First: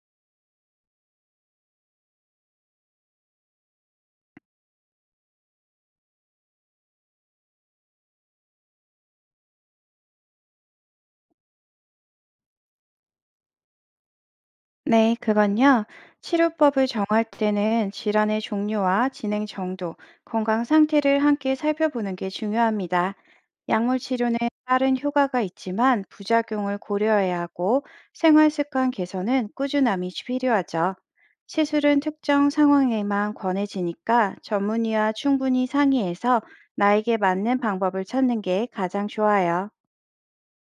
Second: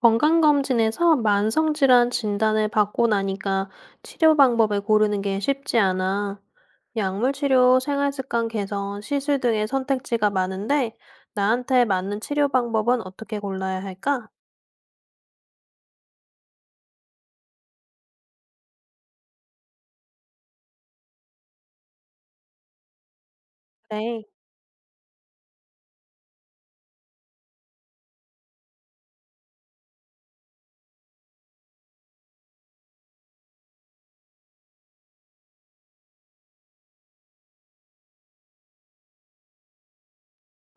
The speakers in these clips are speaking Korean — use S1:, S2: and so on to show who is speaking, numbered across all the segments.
S1: 건강검진에서 만성질환 진단을 받고 나니까 치료 방법을 고르는 게 쉽지 않아. 약물 치료, 생활습관 개선, 시술 등의 선택지가 많은데 나한테 맞는 치료 방법은 어떻게 골라야 할까?
S2: 네, 그건요. 치료법을 정할 때는 질환의 종류와 진행 정도, 건강 상태를 함께 살펴보는 게 중요합니다. 약물
S1: 그래.
S2: 치료는 빠른 효과가 있지만 부작용을 고려해야 하고 생활 습관 개선은 꾸준함이 필요하죠. 시술은 특정 상황에만 권해지니까 전문의와 충분히 상의해서 나에게 맞는 방법을 찾는 게 가장 좋아요.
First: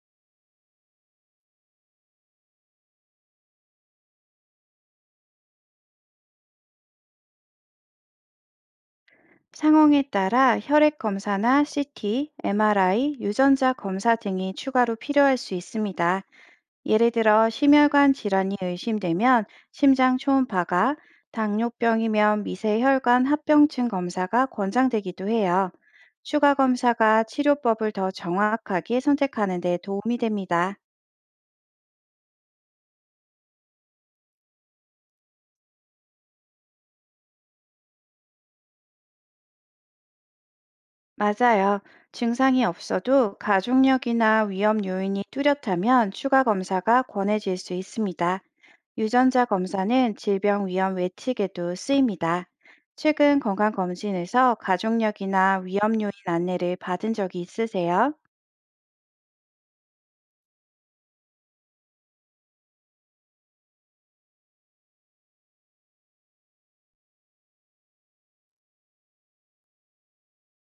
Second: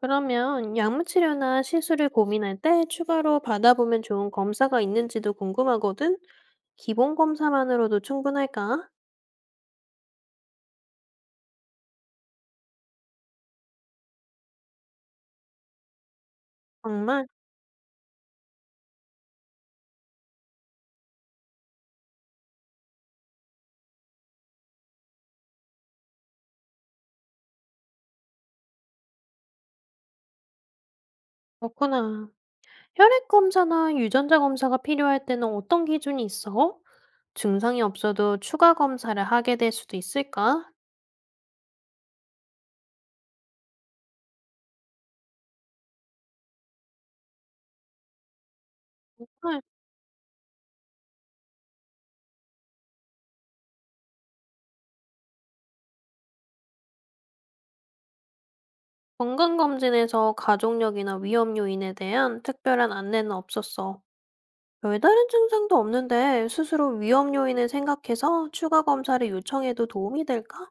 S1: 그러면 약물 치료나 시술을 고민할 때 추가로 받아보면 좋은 검사가 있는지도 궁금하거든? 기본 검사만으로도 충분할까?
S2: 상황에 따라 혈액 검사나 CT, MRI, 유전자 검사 등이 추가로 필요할 수 있습니다. 예를
S1: 정말?
S2: 들어 심혈관 질환이 의심되면 심장 초음파가, 당뇨병이면 미세혈관 합병증 검사가 권장되기도 해요. 추가 검사가 치료법을 더 정확하게 선택하는 데 도움이 됩니다.
S1: 그렇구나. 혈액 검사나 유전자 검사가 필요할 때는 어떤 기준이 있어? 증상이 없어도 추가 검사를 하게 될 수도 있을까?
S2: 맞아요. 증상이 없어도 가족력이나 위험 요인이 뚜렷하면 추가 검사가 권해질 수 있습니다. 유전자
S1: 응,
S2: 검사는 질병 위험 외측에도 쓰입니다. 최근 건강검진에서 가족력이나 위험 요인 안내를 받은 적이 있으세요?
S1: 건강검진에서 가족력이나 위험 요인에 대한 특별한 안내는 없었어. 별다른 증상도 없는데 스스로 위험 요인을 생각해서 추가 검사를 요청해도 도움이 될까?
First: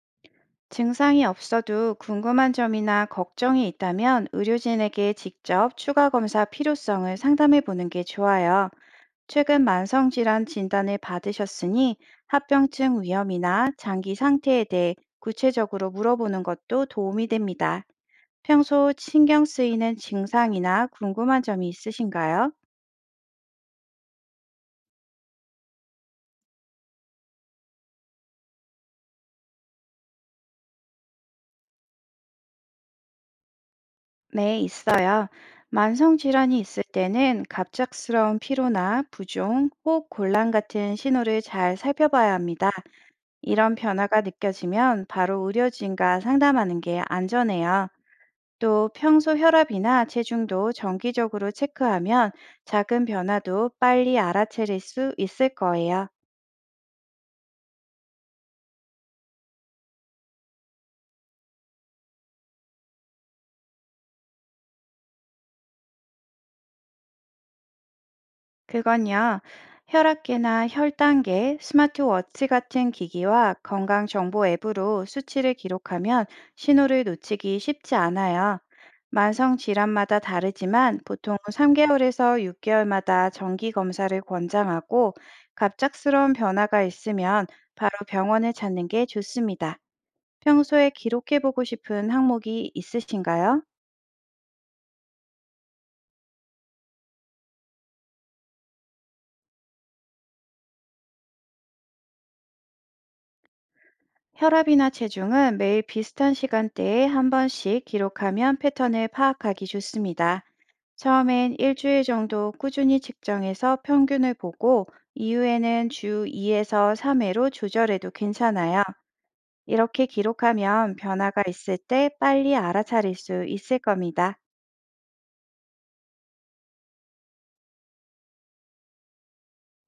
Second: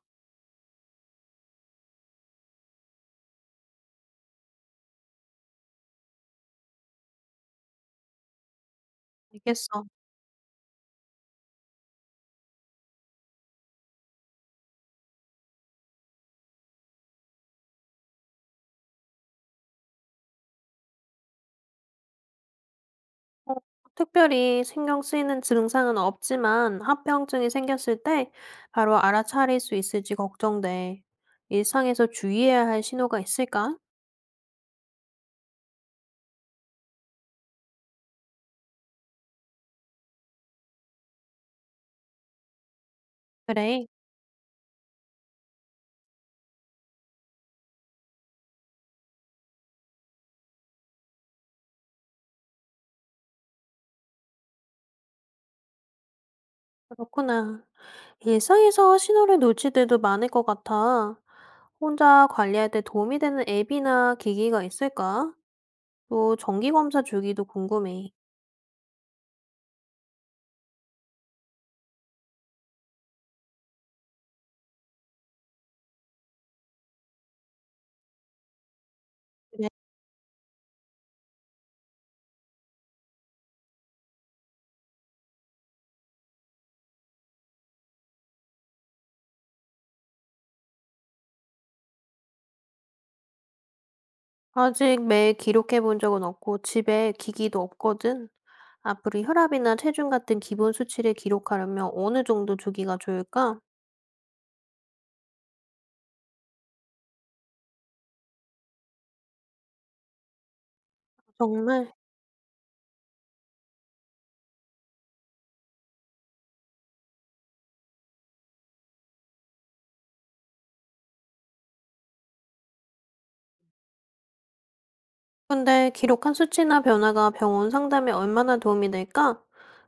S2: 증상이 없어도 궁금한 점이나 걱정이 있다면 의료진에게 직접 추가 검사 필요성을 상담해 보는 게 좋아요. 최근
S1: 알겠어.
S2: 만성질환 진단을 받으셨으니 합병증 위험이나 장기 상태에 대해 구체적으로 물어보는 것도 도움이 됩니다. 평소 신경 쓰이는 증상이나 궁금한 점이 있으신가요?
S1: 어, 특별히 신경 쓰이는 증상은 없지만 합병증이 생겼을 때 바로 알아차릴 수 있을지 걱정돼. 일상에서 주의해야 할 신호가 있을까?
S2: 네, 있어요. 만성질환이 있을 때는 갑작스러운 피로나 부종, 호흡 곤란 같은 신호를 잘 살펴봐야 합니다. 이런
S1: 그래,
S2: 변화가 느껴지면 바로 의료진과 상담하는 게 안전해요. 또 평소 혈압이나 체중도 정기적으로 체크하면 작은 변화도 빨리 알아차릴 수 있을 거예요.
S1: 그렇구나. 일상에서 신호를 놓칠 때도 많을 것 같아. 혼자 관리할 때 도움이 되는 앱이나 기기가 있을까? 또 정기검사 주기도 궁금해.
S2: 그건요. 혈압계나 혈당계, 스마트워치 같은 기기와 건강정보 앱으로 수치를 기록하면 신호를 놓치기 쉽지 않아요. 만성 질환마다 다르지만 보통 3개월에서 6개월마다 정기 검사를 권장하고 갑작스러운 변화가 있으면 바로 병원을 찾는 게 좋습니다. 평소에 기록해보고 싶은 항목이 있으신가요?
S1: 아직 매일 기록해 본 적은 없고 집에 기기도 없거든. 앞으로 혈압이나 체중 같은 기본 수치를 기록하려면 어느 정도 주기가 좋을까?
S2: 혈압이나 체중은 매일 비슷한 시간대에 한 번씩 기록하면 패턴을 파악하기 좋습니다. 처음엔
S1: 정말?
S2: 일주일 정도 꾸준히 측정해서 평균을 보고, 이후에는 주 2에서 3회로 조절해도 괜찮아요. 이렇게 기록하면 변화가 있을 때 빨리 알아차릴 수 있을 겁니다.
S1: 근데 기록한 수치나 변화가 병원 상담에 얼마나 도움이 될까?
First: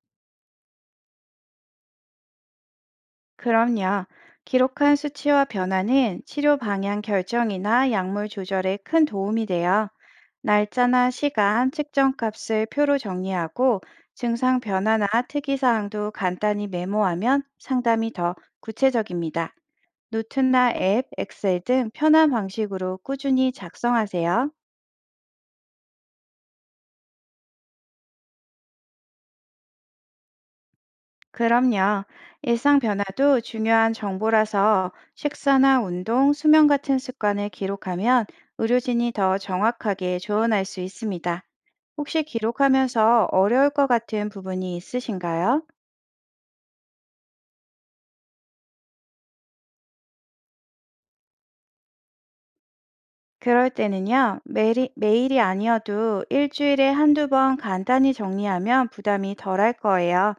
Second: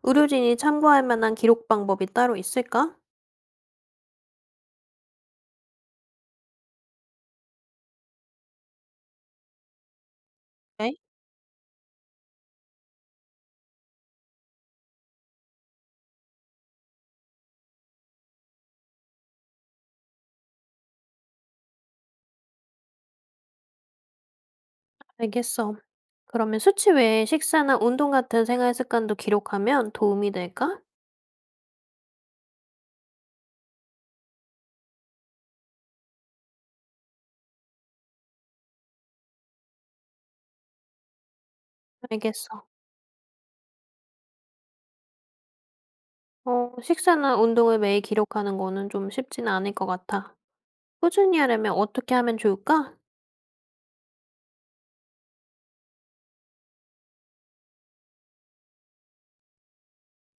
S1: 의료진이 참고할 만한 기록 방법이 따로 있을까?
S2: 그럼요. 기록한 수치와 변화는 치료 방향 결정이나 약물 조절에 큰 도움이 돼요.
S1: 네,
S2: 날짜나 시간, 측정값을 표로 정리하고 증상 변화나 특이사항도 간단히 메모하면 상담이 더 구체적입니다. 노트나 앱, 엑셀 등 편한 방식으로 꾸준히 작성하세요.
S1: 알겠어. 그러면 수치 외에 식사나 운동 같은 생활 습관도 기록하면 도움이 될까?
S2: 그럼요. 일상 변화도 중요한 정보라서 식사나 운동, 수면 같은 습관을 기록하면 의료진이 더 정확하게 조언할 수 있습니다. 혹시
S1: 알겠어.
S2: 기록하면서 어려울 것 같은 부분이 있으신가요?
S1: 어, 식사나 운동을 매일 기록하는 거는 좀 쉽지는 않을 것 같아. 꾸준히 하려면 어떻게 하면 좋을까?
S2: 그럴 때는요, 매일이 아니어도 일주일에 한두 번 간단히 정리하면 부담이 덜할 거예요.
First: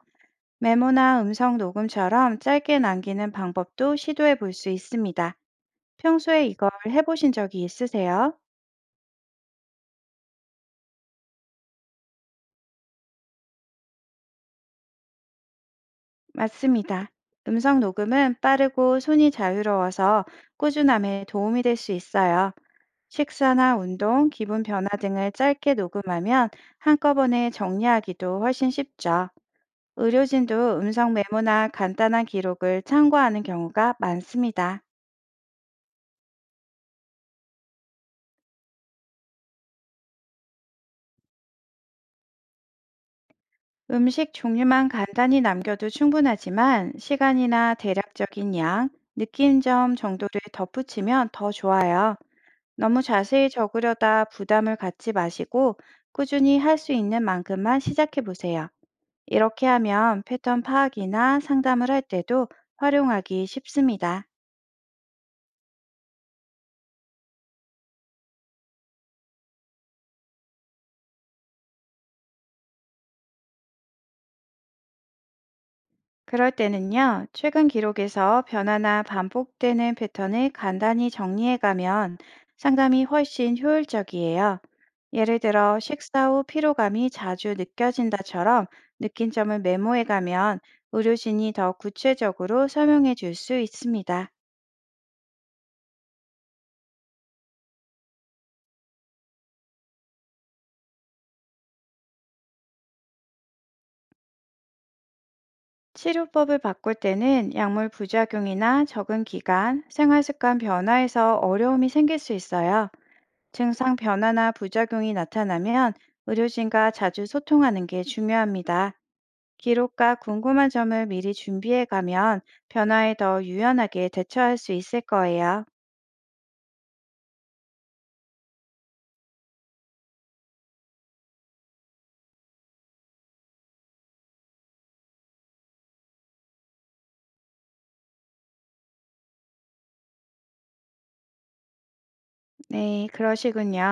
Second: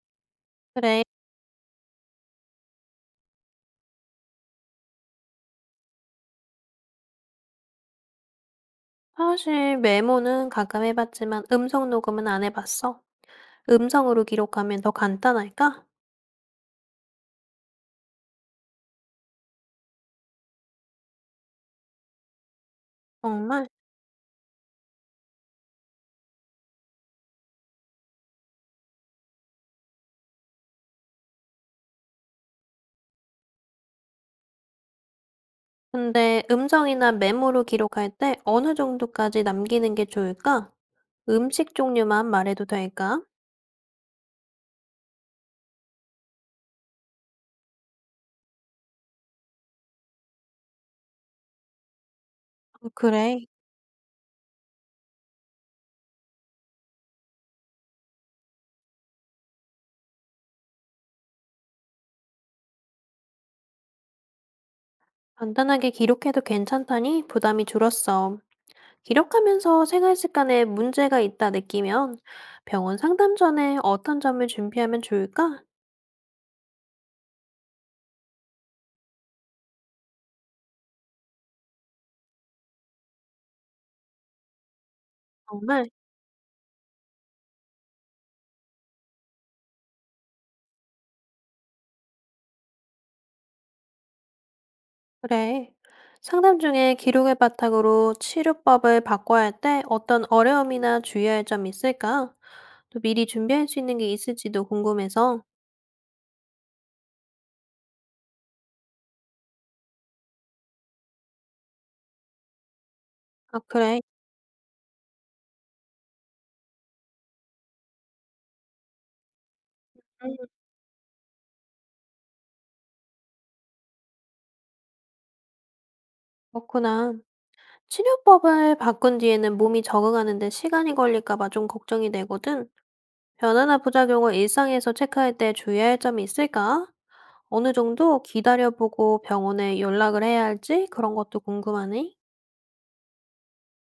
S1: 그래,
S2: 메모나 음성 녹음처럼 짧게 남기는 방법도 시도해 볼 수 있습니다. 평소에 이걸 해보신 적이 있으세요?
S1: 사실 메모는 가끔 해봤지만 음성 녹음은 안 해봤어. 음성으로 기록하면 더 간단할까?
S2: 맞습니다. 음성 녹음은 빠르고 손이 자유로워서 꾸준함에 도움이 될 수 있어요.
S1: 정말?
S2: 식사나 운동, 기분 변화 등을 짧게 녹음하면 한꺼번에 정리하기도 훨씬 쉽죠. 의료진도 음성 메모나 간단한 기록을 참고하는 경우가 많습니다.
S1: 근데 음성이나 메모로 기록할 때 어느 정도까지 남기는 게 좋을까? 음식 종류만 말해도 될까?
S2: 음식 종류만 간단히 남겨도 충분하지만 시간이나 대략적인 양, 느낀 점 정도를 덧붙이면 더 좋아요.
S1: 어,
S2: 너무
S1: 그래.
S2: 자세히 적으려다 부담을 갖지 마시고 꾸준히 할 수 있는 만큼만 시작해 보세요. 이렇게 하면 패턴 파악이나 상담을 할 때도 활용하기 쉽습니다.
S1: 간단하게 기록해도 괜찮다니 부담이 줄었어. 기록하면서 생활 습관에 문제가 있다 느끼면 병원 상담 전에 어떤 점을 준비하면 좋을까?
S2: 그럴 때는요, 최근 기록에서 변화나 반복되는 패턴을 간단히 정리해 가면 상담이 훨씬 효율적이에요. 예를 들어,
S1: 정말
S2: 식사 후 피로감이 자주 느껴진다처럼 느낀 점을 메모해 가면 의료진이 더 구체적으로 설명해 줄 수 있습니다.
S1: 그래. 상담 중에 기록을 바탕으로 치료법을 바꿔야 할 때 어떤 어려움이나 주의해야 할 점이 있을까? 또 미리 준비할 수 있는 게 있을지도 궁금해서.
S2: 치료법을 바꿀 때는 약물 부작용이나 적응 기간, 생활 습관 변화에서 어려움이 생길 수 있어요.
S1: 아,
S2: 증상
S1: 그래.
S2: 변화나 부작용이 나타나면 의료진과 자주 소통하는 게 중요합니다. 기록과
S1: 음,
S2: 궁금한 점을 미리 준비해 가면 변화에 더 유연하게 대처할 수 있을 거예요.
S1: 그렇구나. 치료법을 바꾼 뒤에는 몸이 적응하는데 시간이 걸릴까 봐 좀 걱정이 되거든. 변화나 부작용을 일상에서 체크할 때 주의해야 할 점이 있을까? 어느 정도 기다려보고 병원에 연락을 해야 할지 그런 것도 궁금하네.
S2: 네, 그러시군요.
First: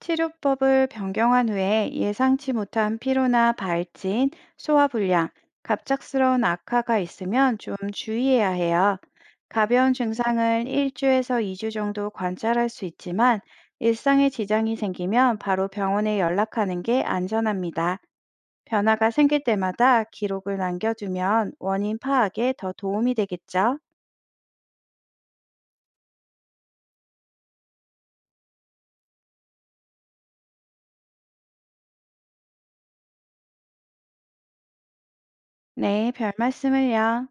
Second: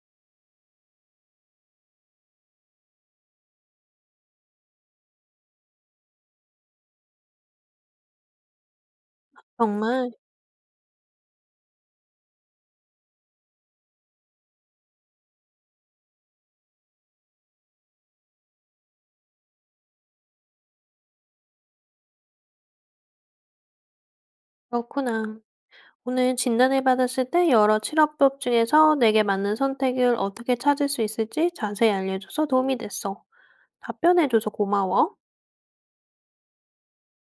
S2: 치료법을 변경한 후에 예상치 못한 피로나 발진, 소화불량, 갑작스러운 악화가 있으면 좀 주의해야 해요. 가벼운
S1: 정말
S2: 증상은 1주에서 2주 정도 관찰할 수 있지만 일상에 지장이 생기면 바로 병원에 연락하는 게 안전합니다. 변화가 생길 때마다 기록을 남겨두면 원인 파악에 더 도움이 되겠죠?
S1: 그렇구나. 오늘 진단을 받았을 때 여러 치료법 중에서 내게 맞는 선택을 어떻게 찾을 수 있을지 자세히 알려줘서 도움이 됐어. 답변해줘서 고마워.
S2: 네, 별 말씀을요.